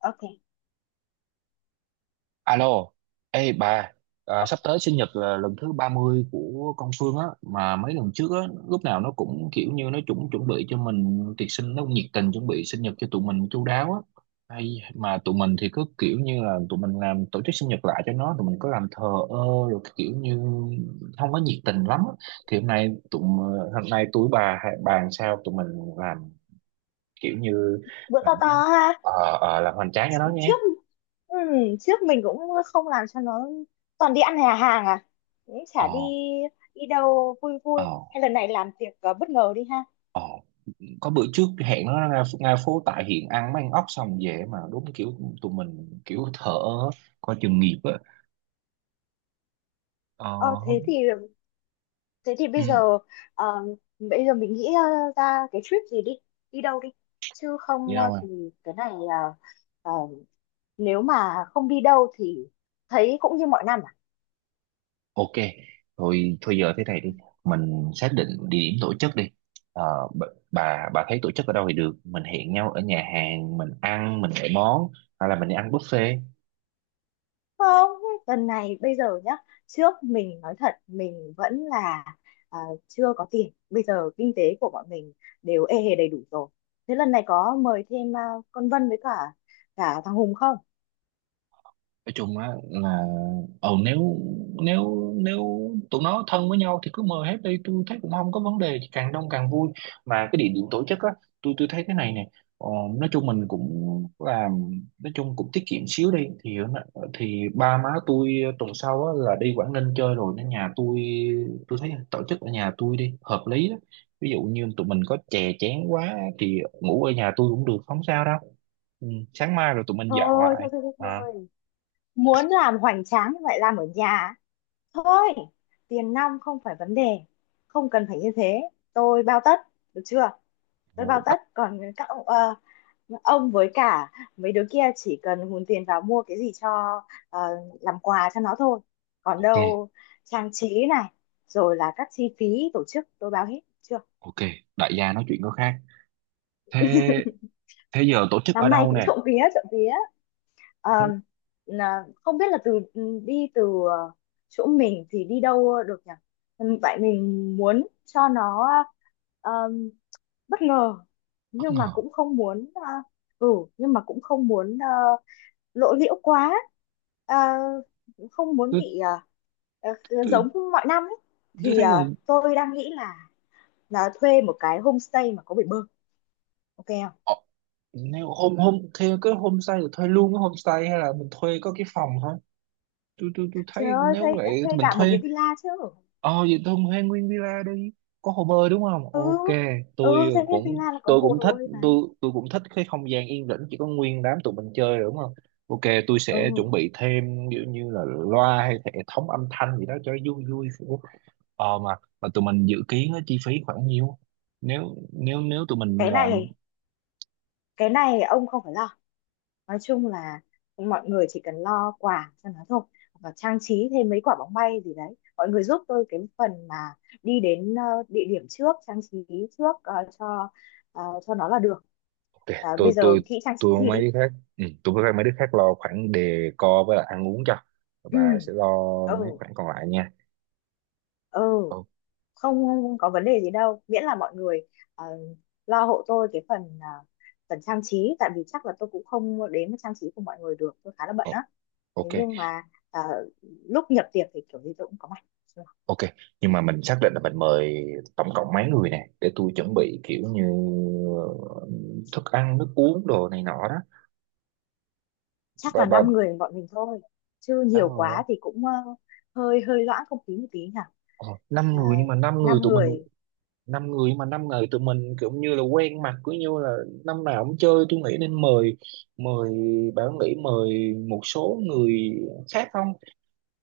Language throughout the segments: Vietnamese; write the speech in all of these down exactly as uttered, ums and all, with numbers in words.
Ok, Alo, ê bà, à, sắp tới sinh nhật là lần thứ ba mươi của con Phương á, mà mấy lần trước á, lúc nào nó cũng kiểu như nó chuẩn chuẩn bị cho mình tiệc sinh, nó cũng nhiệt tình chuẩn bị sinh nhật cho tụi mình chu đáo á. Hay mà tụi mình thì cứ kiểu như là tụi mình làm tổ chức sinh nhật lại cho nó, tụi mình có làm thờ ơ rồi cái kiểu như không có nhiệt tình lắm á. Thì hôm nay tụi hôm nay tụi bà bàn sao tụi mình làm kiểu như bữa to to ha. ờ ờ, làm hoành tráng cho nó trước nhé. ừ, Trước mình cũng không làm cho nó, toàn đi ăn nhà hàng à, cũng chả ờ đi đi đâu vui ờ vui. Hay lần này làm tiệc ờ, bất ngờ đi ha? ờ có bữa trước hẹn nó ra ra phố tại hiện ăn mấy ăn ốc xong về mà đúng kiểu tụi mình kiểu thở coi chừng nghiệp á. ờ ờ thế thì Không. thế thì bây Ừ, giờ, ờ, bây giờ mình nghĩ ờ, ra cái trip gì đi, đi đâu đi, chứ đi không đâu ờ, rồi? thì cái này ờ, ờ, nếu mà không đi đâu thì thấy cũng như mọi năm à? Ok, thôi thôi giờ thế này đi, mình xác định địa điểm tổ chức đi. ờ, b- bà bà thấy tổ chức ở đâu thì được, mình hẹn nhau ở nhà hàng mình ăn mình gọi món hay là mình đi ăn buffet? Không, lần này bây giờ nhá. Trước mình nói thật mình vẫn là à, chưa có tiền. Bây giờ kinh tế của bọn mình đều ê hề đầy đủ rồi. Thế lần này có mời thêm à, con Vân với cả cả thằng Hùng không? Nói chung á là ờ nếu nếu nếu tụi nó thân với nhau thì cứ mời hết đi, tôi thấy cũng không có vấn đề, càng đông càng vui. Mà cái địa điểm tổ chức á, tôi tôi thấy cái này nè. Ờ, nói chung mình cũng làm, nói chung cũng tiết kiệm xíu đi thì thì ba má tôi tuần sau á là đi Quảng Ninh chơi rồi nên nhà tôi tôi thấy tổ chức ở nhà tôi đi hợp lý đó. Ví dụ như tụi mình có chè chén quá thì ngủ ở nhà tôi cũng được không sao đâu. Ừ, sáng mai rồi tụi mình dọn Thôi, lại. thôi, thôi, thôi, À. thôi. Muốn làm hoành tráng như vậy làm ở nhà. Thôi, tiền nong không phải vấn đề. Không cần phải như thế. Tôi bao tất, được chưa? Tôi bao tất. Còn các ông, ờ, ông với cả mấy đứa kia chỉ cần hùn tiền vào mua cái gì cho ờ, làm quà cho nó thôi, còn Ok, đâu trang trí này rồi là các chi phí tổ chức tôi báo hết chưa. ok, đại gia nói chuyện có khác. Thế thế giờ tổ chức ở Năm nay đâu cũng nè? trộm vía trộm vía. Ờ, Thế là- không biết là từ ừ, đi từ ờ, chỗ mình thì đi đâu được nhỉ? Ừ, vậy mình muốn cho nó ờ, bất ngờ, bất nhưng mà ngờ. cũng không muốn ờ, ừ nhưng mà cũng không muốn ờ, lộ liễu quá, à, không muốn tôi bị à, à, tôi giống mọi năm ấy. tôi Thì thấy gần. à, tôi đang nghĩ là là thuê một cái homestay mà có bể bơi, ok không? Ờ, nếu hôm hôm theo cái homestay thì thuê luôn cái homestay hay là mình thuê có cái phòng thôi? Tôi tôi tôi Trời thấy ơi, nếu thuê vậy thì thuê mình cả một thuê. cái villa chứ. Ờ, vậy tôi thuê nguyên villa đi, có hồ bơi đúng không? ừ Ok, tôi ừ thuê cái cũng villa là có tôi bộ cũng hồ thích. bơi mà. Tôi tôi cũng thích cái không gian yên tĩnh chỉ có nguyên đám tụi mình chơi rồi đúng không? Ok, tôi sẽ Ừ, chuẩn bị thêm kiểu như là loa hay hệ thống âm thanh gì đó cho nó vui vui. Ờ, mà mà tụi mình dự kiến á, chi phí khoảng nhiêu? Nếu nếu nếu tụi mình cái làm. này cái này ông không phải lo. Nói chung là mọi người chỉ cần lo quà cho nó thôi, và trang trí thêm mấy quả bóng bay gì đấy. Mọi người giúp tôi cái phần mà đi đến ờ, địa điểm trước, trang trí trước ờ, cho ờ, cho nó là được. Ok, À, tôi bây giờ tôi nghĩ trang trí tôi gì mấy đi. đứa khác, ừ, tôi với mấy đứa khác lo khoản decor với lại ăn uống cho, Ừ. bà sẽ lo mấy Ừ. khoản còn lại nha. Ừ. Ô- Không, không có vấn đề gì đâu, miễn là mọi người ờ, lo hộ tôi cái phần ờ, phần trang trí, tại vì chắc là tôi cũng không đến với trang trí của mọi người được, tôi khá là bận á. ô- Thế ok, nhưng mà ờ, lúc nhập tiệc thì kiểu gì tôi cũng có mặt. ok. Nhưng mà mình xác định là mình mời tổng cộng mấy người nè để tôi chuẩn bị kiểu như ờ, thức ăn nước uống đồ này nọ đó. Chắc Ba là năm ba người bọn mình thôi, chứ Năm nhiều người đó. quá thì cũng ờ, hơi hơi loãng không khí một tí nhỉ. Ờ, năm Ờ, người, nhưng mà năm người năm tụi mình, người. năm người mà năm người tụi mình kiểu như là quen mặt, cứ như là năm nào cũng chơi, tôi nghĩ nên mời, mời bảo nghĩ mời một số người khác không?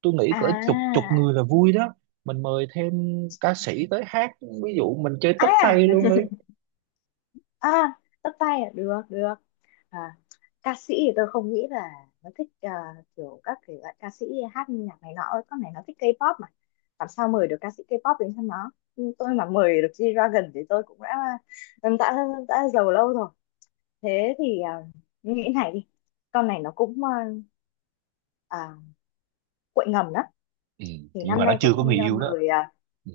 Tôi nghĩ cỡ chục chục à người là vui đó, mình mời thêm ca sĩ tới hát, ví dụ mình chơi tất ai à? tay luôn đi. à tất tay à? Được được. à, ca sĩ thì tôi không nghĩ là nó thích ờ, kiểu các thể loại ca sĩ hát nhạc này nọ. Con này nó thích K-pop mà, làm sao mời được ca sĩ K-pop đến cho nó. Nhưng tôi mà mời được G-Dragon thì tôi cũng đã đã đã giàu lâu rồi. Thế thì ờ, nghĩ này đi, con này nó cũng ờ, à, quậy ngầm đó. Ừ, Thì nhưng năm mà nó nay có chưa có người nên ờ, yêu đó. mời ờ, Ừ.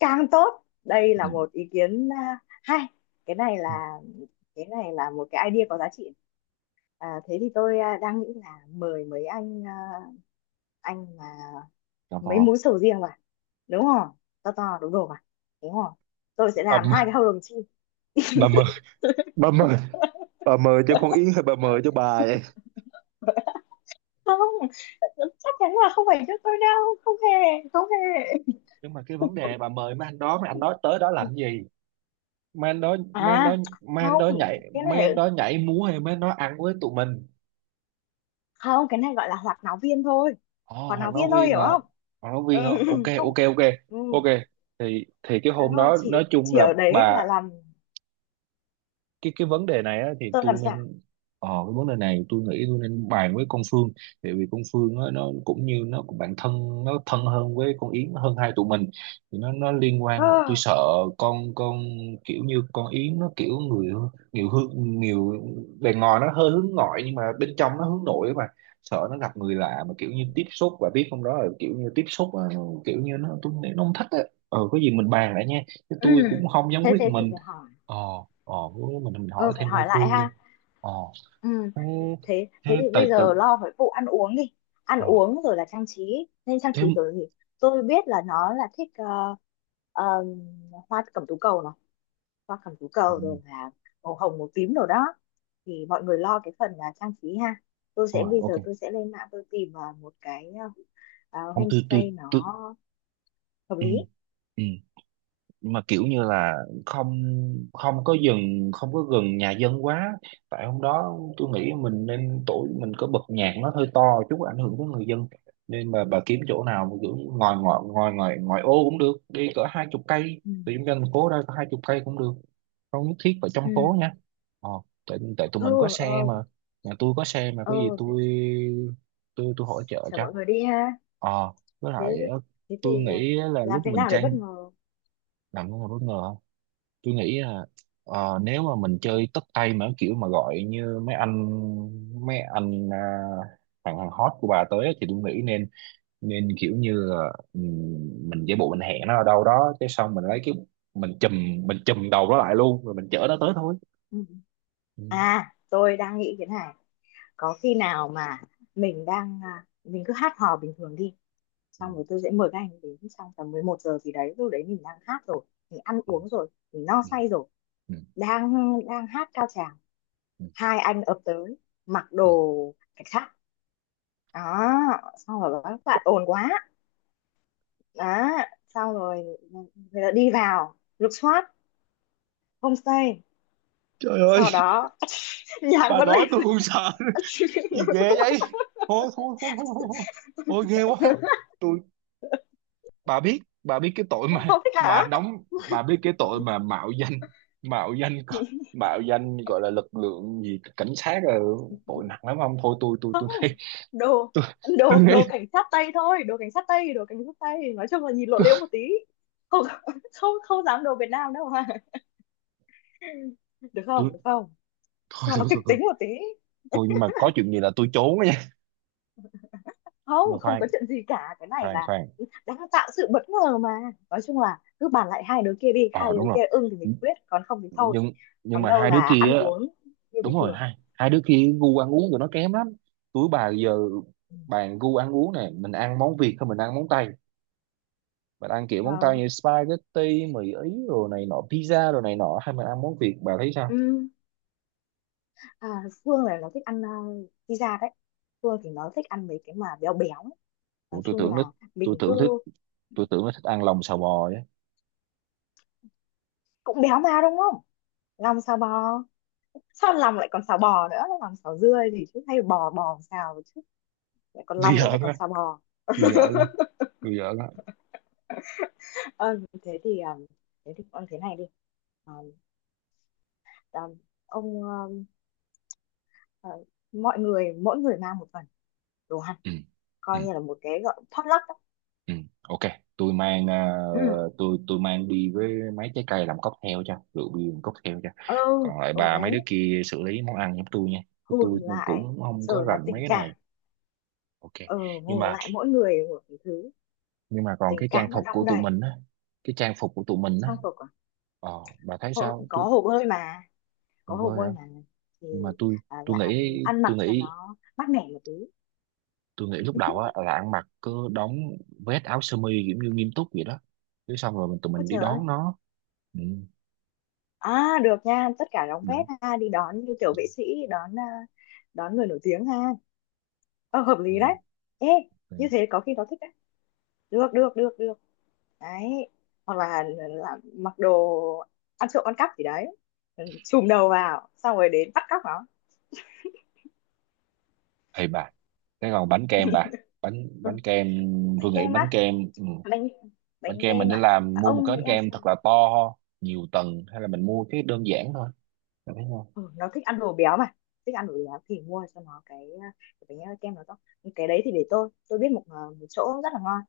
Cang tốt, đây Ừ. là một ý kiến à, hay. cái này là cái này là một cái idea có giá trị. à, thế thì tôi à, đang nghĩ là mời mấy anh à, anh mà Tò mò. mấy múi sầu riêng vào, đúng không? To to đúng đồ mà, đúng không? Tôi sẽ bà làm mời hai cái hầu đồng chim. bà mời bà mời bà mời cho con Yến hay bà mời cho bà vậy? Không, chắc chắn là không phải cho tôi đâu. Không hề, không hề. Nhưng mà cái vấn đề bà mời mấy anh đó, mấy anh đó tới đó làm gì? men đó men đó à men không, đó nhảy cái này Men đó nhảy múa hay men đó ăn với tụi mình? không, cái này gọi là hoạt náo viên thôi, Ồ, hoạt Hoàng náo nói viên thôi, viên hiểu à? không? Hoàng nói Ừ, viên à? Ok, không. ok, ok, Ừ, ok. Thì thì cái thế hôm thôi. đó chỉ nói chung Chỉ là ở đấy bà. là làm, cái Cái vấn đề này á, thì tôi làm tôi giả. nên ờ, cái vấn đề này tôi nghĩ tôi nên bàn với con Phương. Tại vì con Phương á, nó cũng như nó cũng bạn thân, nó thân hơn với con Yến hơn hai tụi mình, thì nó nó liên quan tôi Ờ, sợ con con, kiểu như con Yến nó kiểu người nhiều hướng nhiều, bề ngoài nó hơi hướng ngoại nhưng mà bên trong nó hướng nội mà, sợ nó gặp người lạ mà kiểu như tiếp xúc và biết không, đó là kiểu như tiếp xúc á, kiểu như nó tôi nghĩ nó không thích á. Ờ, có gì mình bàn lại nha, chứ ừ, tôi cũng không dám thế quyết thế thì mình. phải hỏi. ờ ờ với mình mình Ừ, hỏi phải thêm Đông hỏi lại Phương đi. ha. Ờ. Ừ, thế thế thế thế thì tại bây tự giờ lo với vụ ăn uống đi. Ăn ờ uống rồi là trang trí, nên trang Thế. trí kiểu gì? Tôi biết là nó là thích ờ, ờ, hoa cẩm tú cầu này, hoa cẩm tú Ừ, cầu, ừ. rồi là màu hồng màu tím rồi đó. Thì mọi người lo cái phần là trang trí ha. tôi sẽ Rồi bây ok. giờ tôi sẽ lên mạng tôi tìm ờ, một cái ờ, ờ, Ông tư tư homestay tư. nó hợp Ừ, lý. ừ. Nhưng mà kiểu như là không, không có dừng, không có gần nhà dân quá, tại hôm đó tôi nghĩ mình nên tổ mình có bật nhạc nó hơi to chút ảnh hưởng tới người dân, nên mà bà kiếm chỗ nào mà kiểu ngồi ngoài ngoài ngoài ngoài ô cũng được đi, cỡ hai chục cây Ừ. từ trung tâm thành phố ra, cỡ hai chục cây cũng được, không nhất thiết phải trong phố Ừ. nha. Ờ, tại tại tụi mình có xe Ừ. mà, nhà tôi có xe mà, Ừ. có gì Ừ. tôi tôi tôi hỗ trợ Chở cho. mọi người đi ha. Ờ, với Thế lại ờ, Thế tôi thì à, nghĩ là làm lúc thế mình nào để bất tranh ngờ? làm nó là bất ngờ, tôi nghĩ là ờ, nếu mà mình chơi tất tay mà kiểu mà gọi như mấy anh, mấy anh à, thằng hàng hot của bà tới á, thì tôi nghĩ nên nên kiểu như là, ừm, mình giả bộ mình hẹn nó ở đâu đó cái xong mình lấy cái, mình chùm mình chùm đầu nó lại luôn rồi mình chở nó tới thôi. Ừ. Ừ, à tôi đang nghĩ thế này, có khi nào mà mình đang à, mình cứ hát hò bình thường đi, ừ, xong rồi tôi sẽ mời các anh đến trong tầm mười một giờ gì đấy, lúc đấy mình đang hát rồi, mình ăn ừ, uống rồi, mình no ừ, say rồi, ừ, đang đang hát cao trào, ừ, hai anh ập tới mặc ừ. đồ cảnh sát đó, xong rồi bảo các bạn ồn quá. Đó, xong rồi người ta đi vào lục soát homestay, Trời ơi, sau đó nhạc bà vẫn nói lên. tôi cũng sợ. Gì ghê vậy? Thôi, thôi, thôi, thôi, thôi, thôi. Ghê quá. Tôi, bà biết, bà biết cái tội mà Không thích mà hả? đóng, bà biết cái tội mà mạo danh, mạo danh mạo danh gọi là lực lượng gì cảnh sát là tội nặng lắm không, thôi tôi tôi Không, tôi nghĩ đồ tôi tôi đồ nghĩ đồ cảnh sát tây thôi, đồ cảnh sát tây, đồ cảnh sát tây, nói chung là nhìn lộ tôi, liễu một tí. Không, không, không dám đồ Việt Nam đâu mà. Được tôi. không, được không? Thôi, Cho nó thôi, kịch thôi, thôi, tính một tí. thôi. Nhưng mà có chuyện gì là tôi trốn á nha. Nhưng mà Không, không khoan, có chuyện gì cả, cái này khoan, là khoan. đang tạo sự bất ngờ mà. Nói chung là cứ bàn lại hai đứa kia đi, Ờ, hai đúng đứa rồi, kia ưng thì mình quyết, còn không thì thôi. nhưng nhưng Còn mà đâu hai đứa là kia ăn á. uống như Đúng bình rồi, thường. hai hai đứa kia gu ăn uống tụi nó kém lắm. Tụi bà giờ Ừ. bàn gu ăn uống này, mình ăn món Việt hay mình ăn món Tây? Bạn ăn kiểu món Ờ, tao như spaghetti mì ý rồi này nọ, pizza rồi này nọ hay mình ăn món Việt, bà thấy sao? à, Phương là nó thích ăn uh, pizza đấy. Phương thì nó thích ăn mấy cái mà béo béo ấy. Nói Ủa, tôi chung tưởng nó, là tôi mình tưởng thích cứ tôi tưởng nó thích ăn lòng xào bò á. cũng béo mà đúng không. Lòng xào bò? Sao lòng lại còn xào bò nữa, lòng xào dưa gì chứ, hay bò bò xào chứ, lại còn Tôi lòng lại giỡn còn á, xào bò. tôi giỡn á, tôi giỡn á. Ờ, thế thì ờ, thế thì con thế này đi. Ờ, ờ, ông ờ, ờ, mọi người, mỗi người mang một phần đồ ăn, Ừ. Ừ, coi như là một cái gọi potluck ấy. ừ. Ok, tôi mang, à, Ừ, tôi tôi mang đi với mấy trái cây làm cocktail cho rượu bia làm cocktail cho, ừ. còn lại Ừ bà mấy đấy, đứa kia xử lý món ăn giống tôi nha, tôi hùn lại cũng không có rồi là rành mấy tình cái cảm. này. Ok. Ừ, nhưng hùn mà lại mỗi người một cái thứ, nhưng mà còn tình cái trang cảm nó phục của đong tụi đầy. mình á, cái trang phục của tụi mình á. Trang phục à? Ờ, bà thấy Hô- sao? Có Tôi hồ bơi mà, có tôi hồ vơi hả? bơi mà, thì Nhưng mà tôi à, tôi là nghĩ, ăn tôi mặc cho nghĩ nó mát mẻ một tí. tôi nghĩ lúc đầu á là ăn mặc cứ đóng vest áo sơ mi kiểu như nghiêm túc vậy đó. Chứ xong rồi mình tụi Ôi mình đi trời ơi, đón nó. Ừ, à được nha, tất cả đóng được. vét ha, đi đón như kiểu vệ sĩ, đón à, đón người nổi tiếng ha. Ờ, hợp lý đấy. Ừ, Ê, ừ. như thế có khi nó thích đấy, được được được được đấy. Hoặc là, là mặc đồ ăn trộm ăn cắp gì đấy, ừ, chùm đầu vào xong rồi đến bắt cóc nó. Ê bà, cái còn bánh kem bà, bánh Ừ. bánh kem, Bánh tôi nghĩ kem á. bánh kem. Ừ. Bánh Bánh Bánh kem mình kem nên à? làm Dạ, mua một ông cái nghĩ bánh làm kem sao? thật là to nhiều tầng hay là mình mua cái đơn giản thôi. Bà thấy không? Ừ, nó thích ăn đồ béo mà, thích ăn đồ béo thì mua cho nó cái, ờ, cái bánh kem nó to. Cái đấy thì để tôi tôi biết một ờ, một chỗ rất là ngon,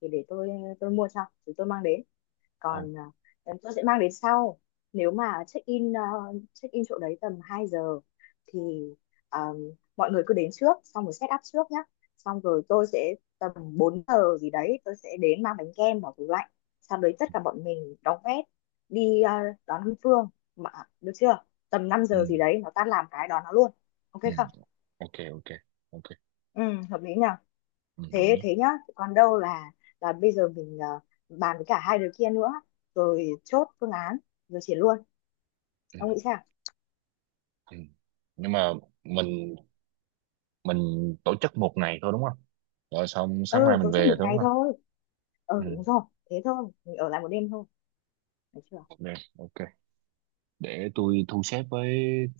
thì để tôi tôi mua cho, thì tôi mang đến. Ồ, Còn à, tôi sẽ mang đến sau. Nếu mà check in à, check in chỗ đấy tầm hai giờ, thì à, mọi người cứ đến trước xong rồi set up trước nhá, xong rồi tôi sẽ tầm bốn giờ gì đấy tôi sẽ đến mang bánh kem vào tủ lạnh, sau đấy tất cả bọn mình đóng vét đi à, đón Hương Phương, mà được chưa, tầm năm ừ, giờ gì đấy nó tan làm cái đón nó luôn, ok ừ. không? Ok, ok, ok. Ừ, hợp lý nhỉ. Ừ, đồng Thế ý. Thế nhá. Còn đâu là là bây giờ mình ờ, bàn với cả hai đứa kia nữa, rồi chốt phương án, rồi triển luôn. Ừ, Ông nghĩ sao? ừ. Nhưng mà mình mình tổ chức một ngày thôi đúng không, rồi xong sáng mai Ừ, mình tổ chức về một thôi đúng ngày không? thôi. Ừ Ừ, đúng rồi, thế thôi mình ở lại một đêm thôi, được chưa? được, ok. Để tôi thu xếp với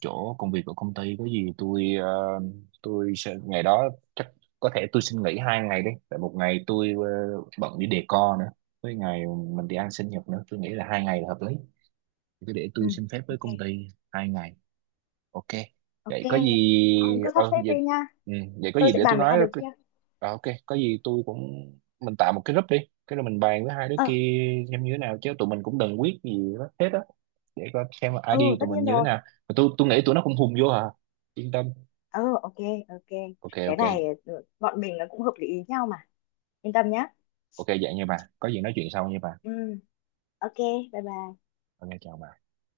chỗ công việc của công ty, có gì tôi ờ, tôi sẽ ngày đó, chắc có thể tôi xin nghỉ hai ngày đi, tại một ngày tôi ờ, bận đi decor nữa, với ngày mình đi ăn sinh nhật nữa, tôi nghĩ là hai ngày là hợp lý, cứ để Ừ, tôi xin phép với ok. công ty hai ngày. Ok. Vậy Ok, có gì ông cứ sắp ờ xếp vậy, đi nha, ừ, vậy có tôi gì sẽ để tôi bàn với nói. hai Rồi đứa kia. ok, có gì tôi cũng mình tạo một cái group đi, cái rồi mình bàn với hai đứa Ờ. kia xem như thế nào, chứ tụi mình cũng đừng quyết gì đó hết á, để coi xem là Ừ, i đê tất của tụi mình nhiên như thế rồi. nào. Mà tôi tôi nghĩ tụi nó cũng hùng vô hả? Yên tâm. Ờ, ok. Ok, Ok, cái ok. này ừ, bọn mình nó cũng hợp lý ý nhau mà, yên tâm nhá. Ok vậy nha bà. Có gì nói chuyện sau nha bà. Ừ, ok, bye bye. Ok chào bà.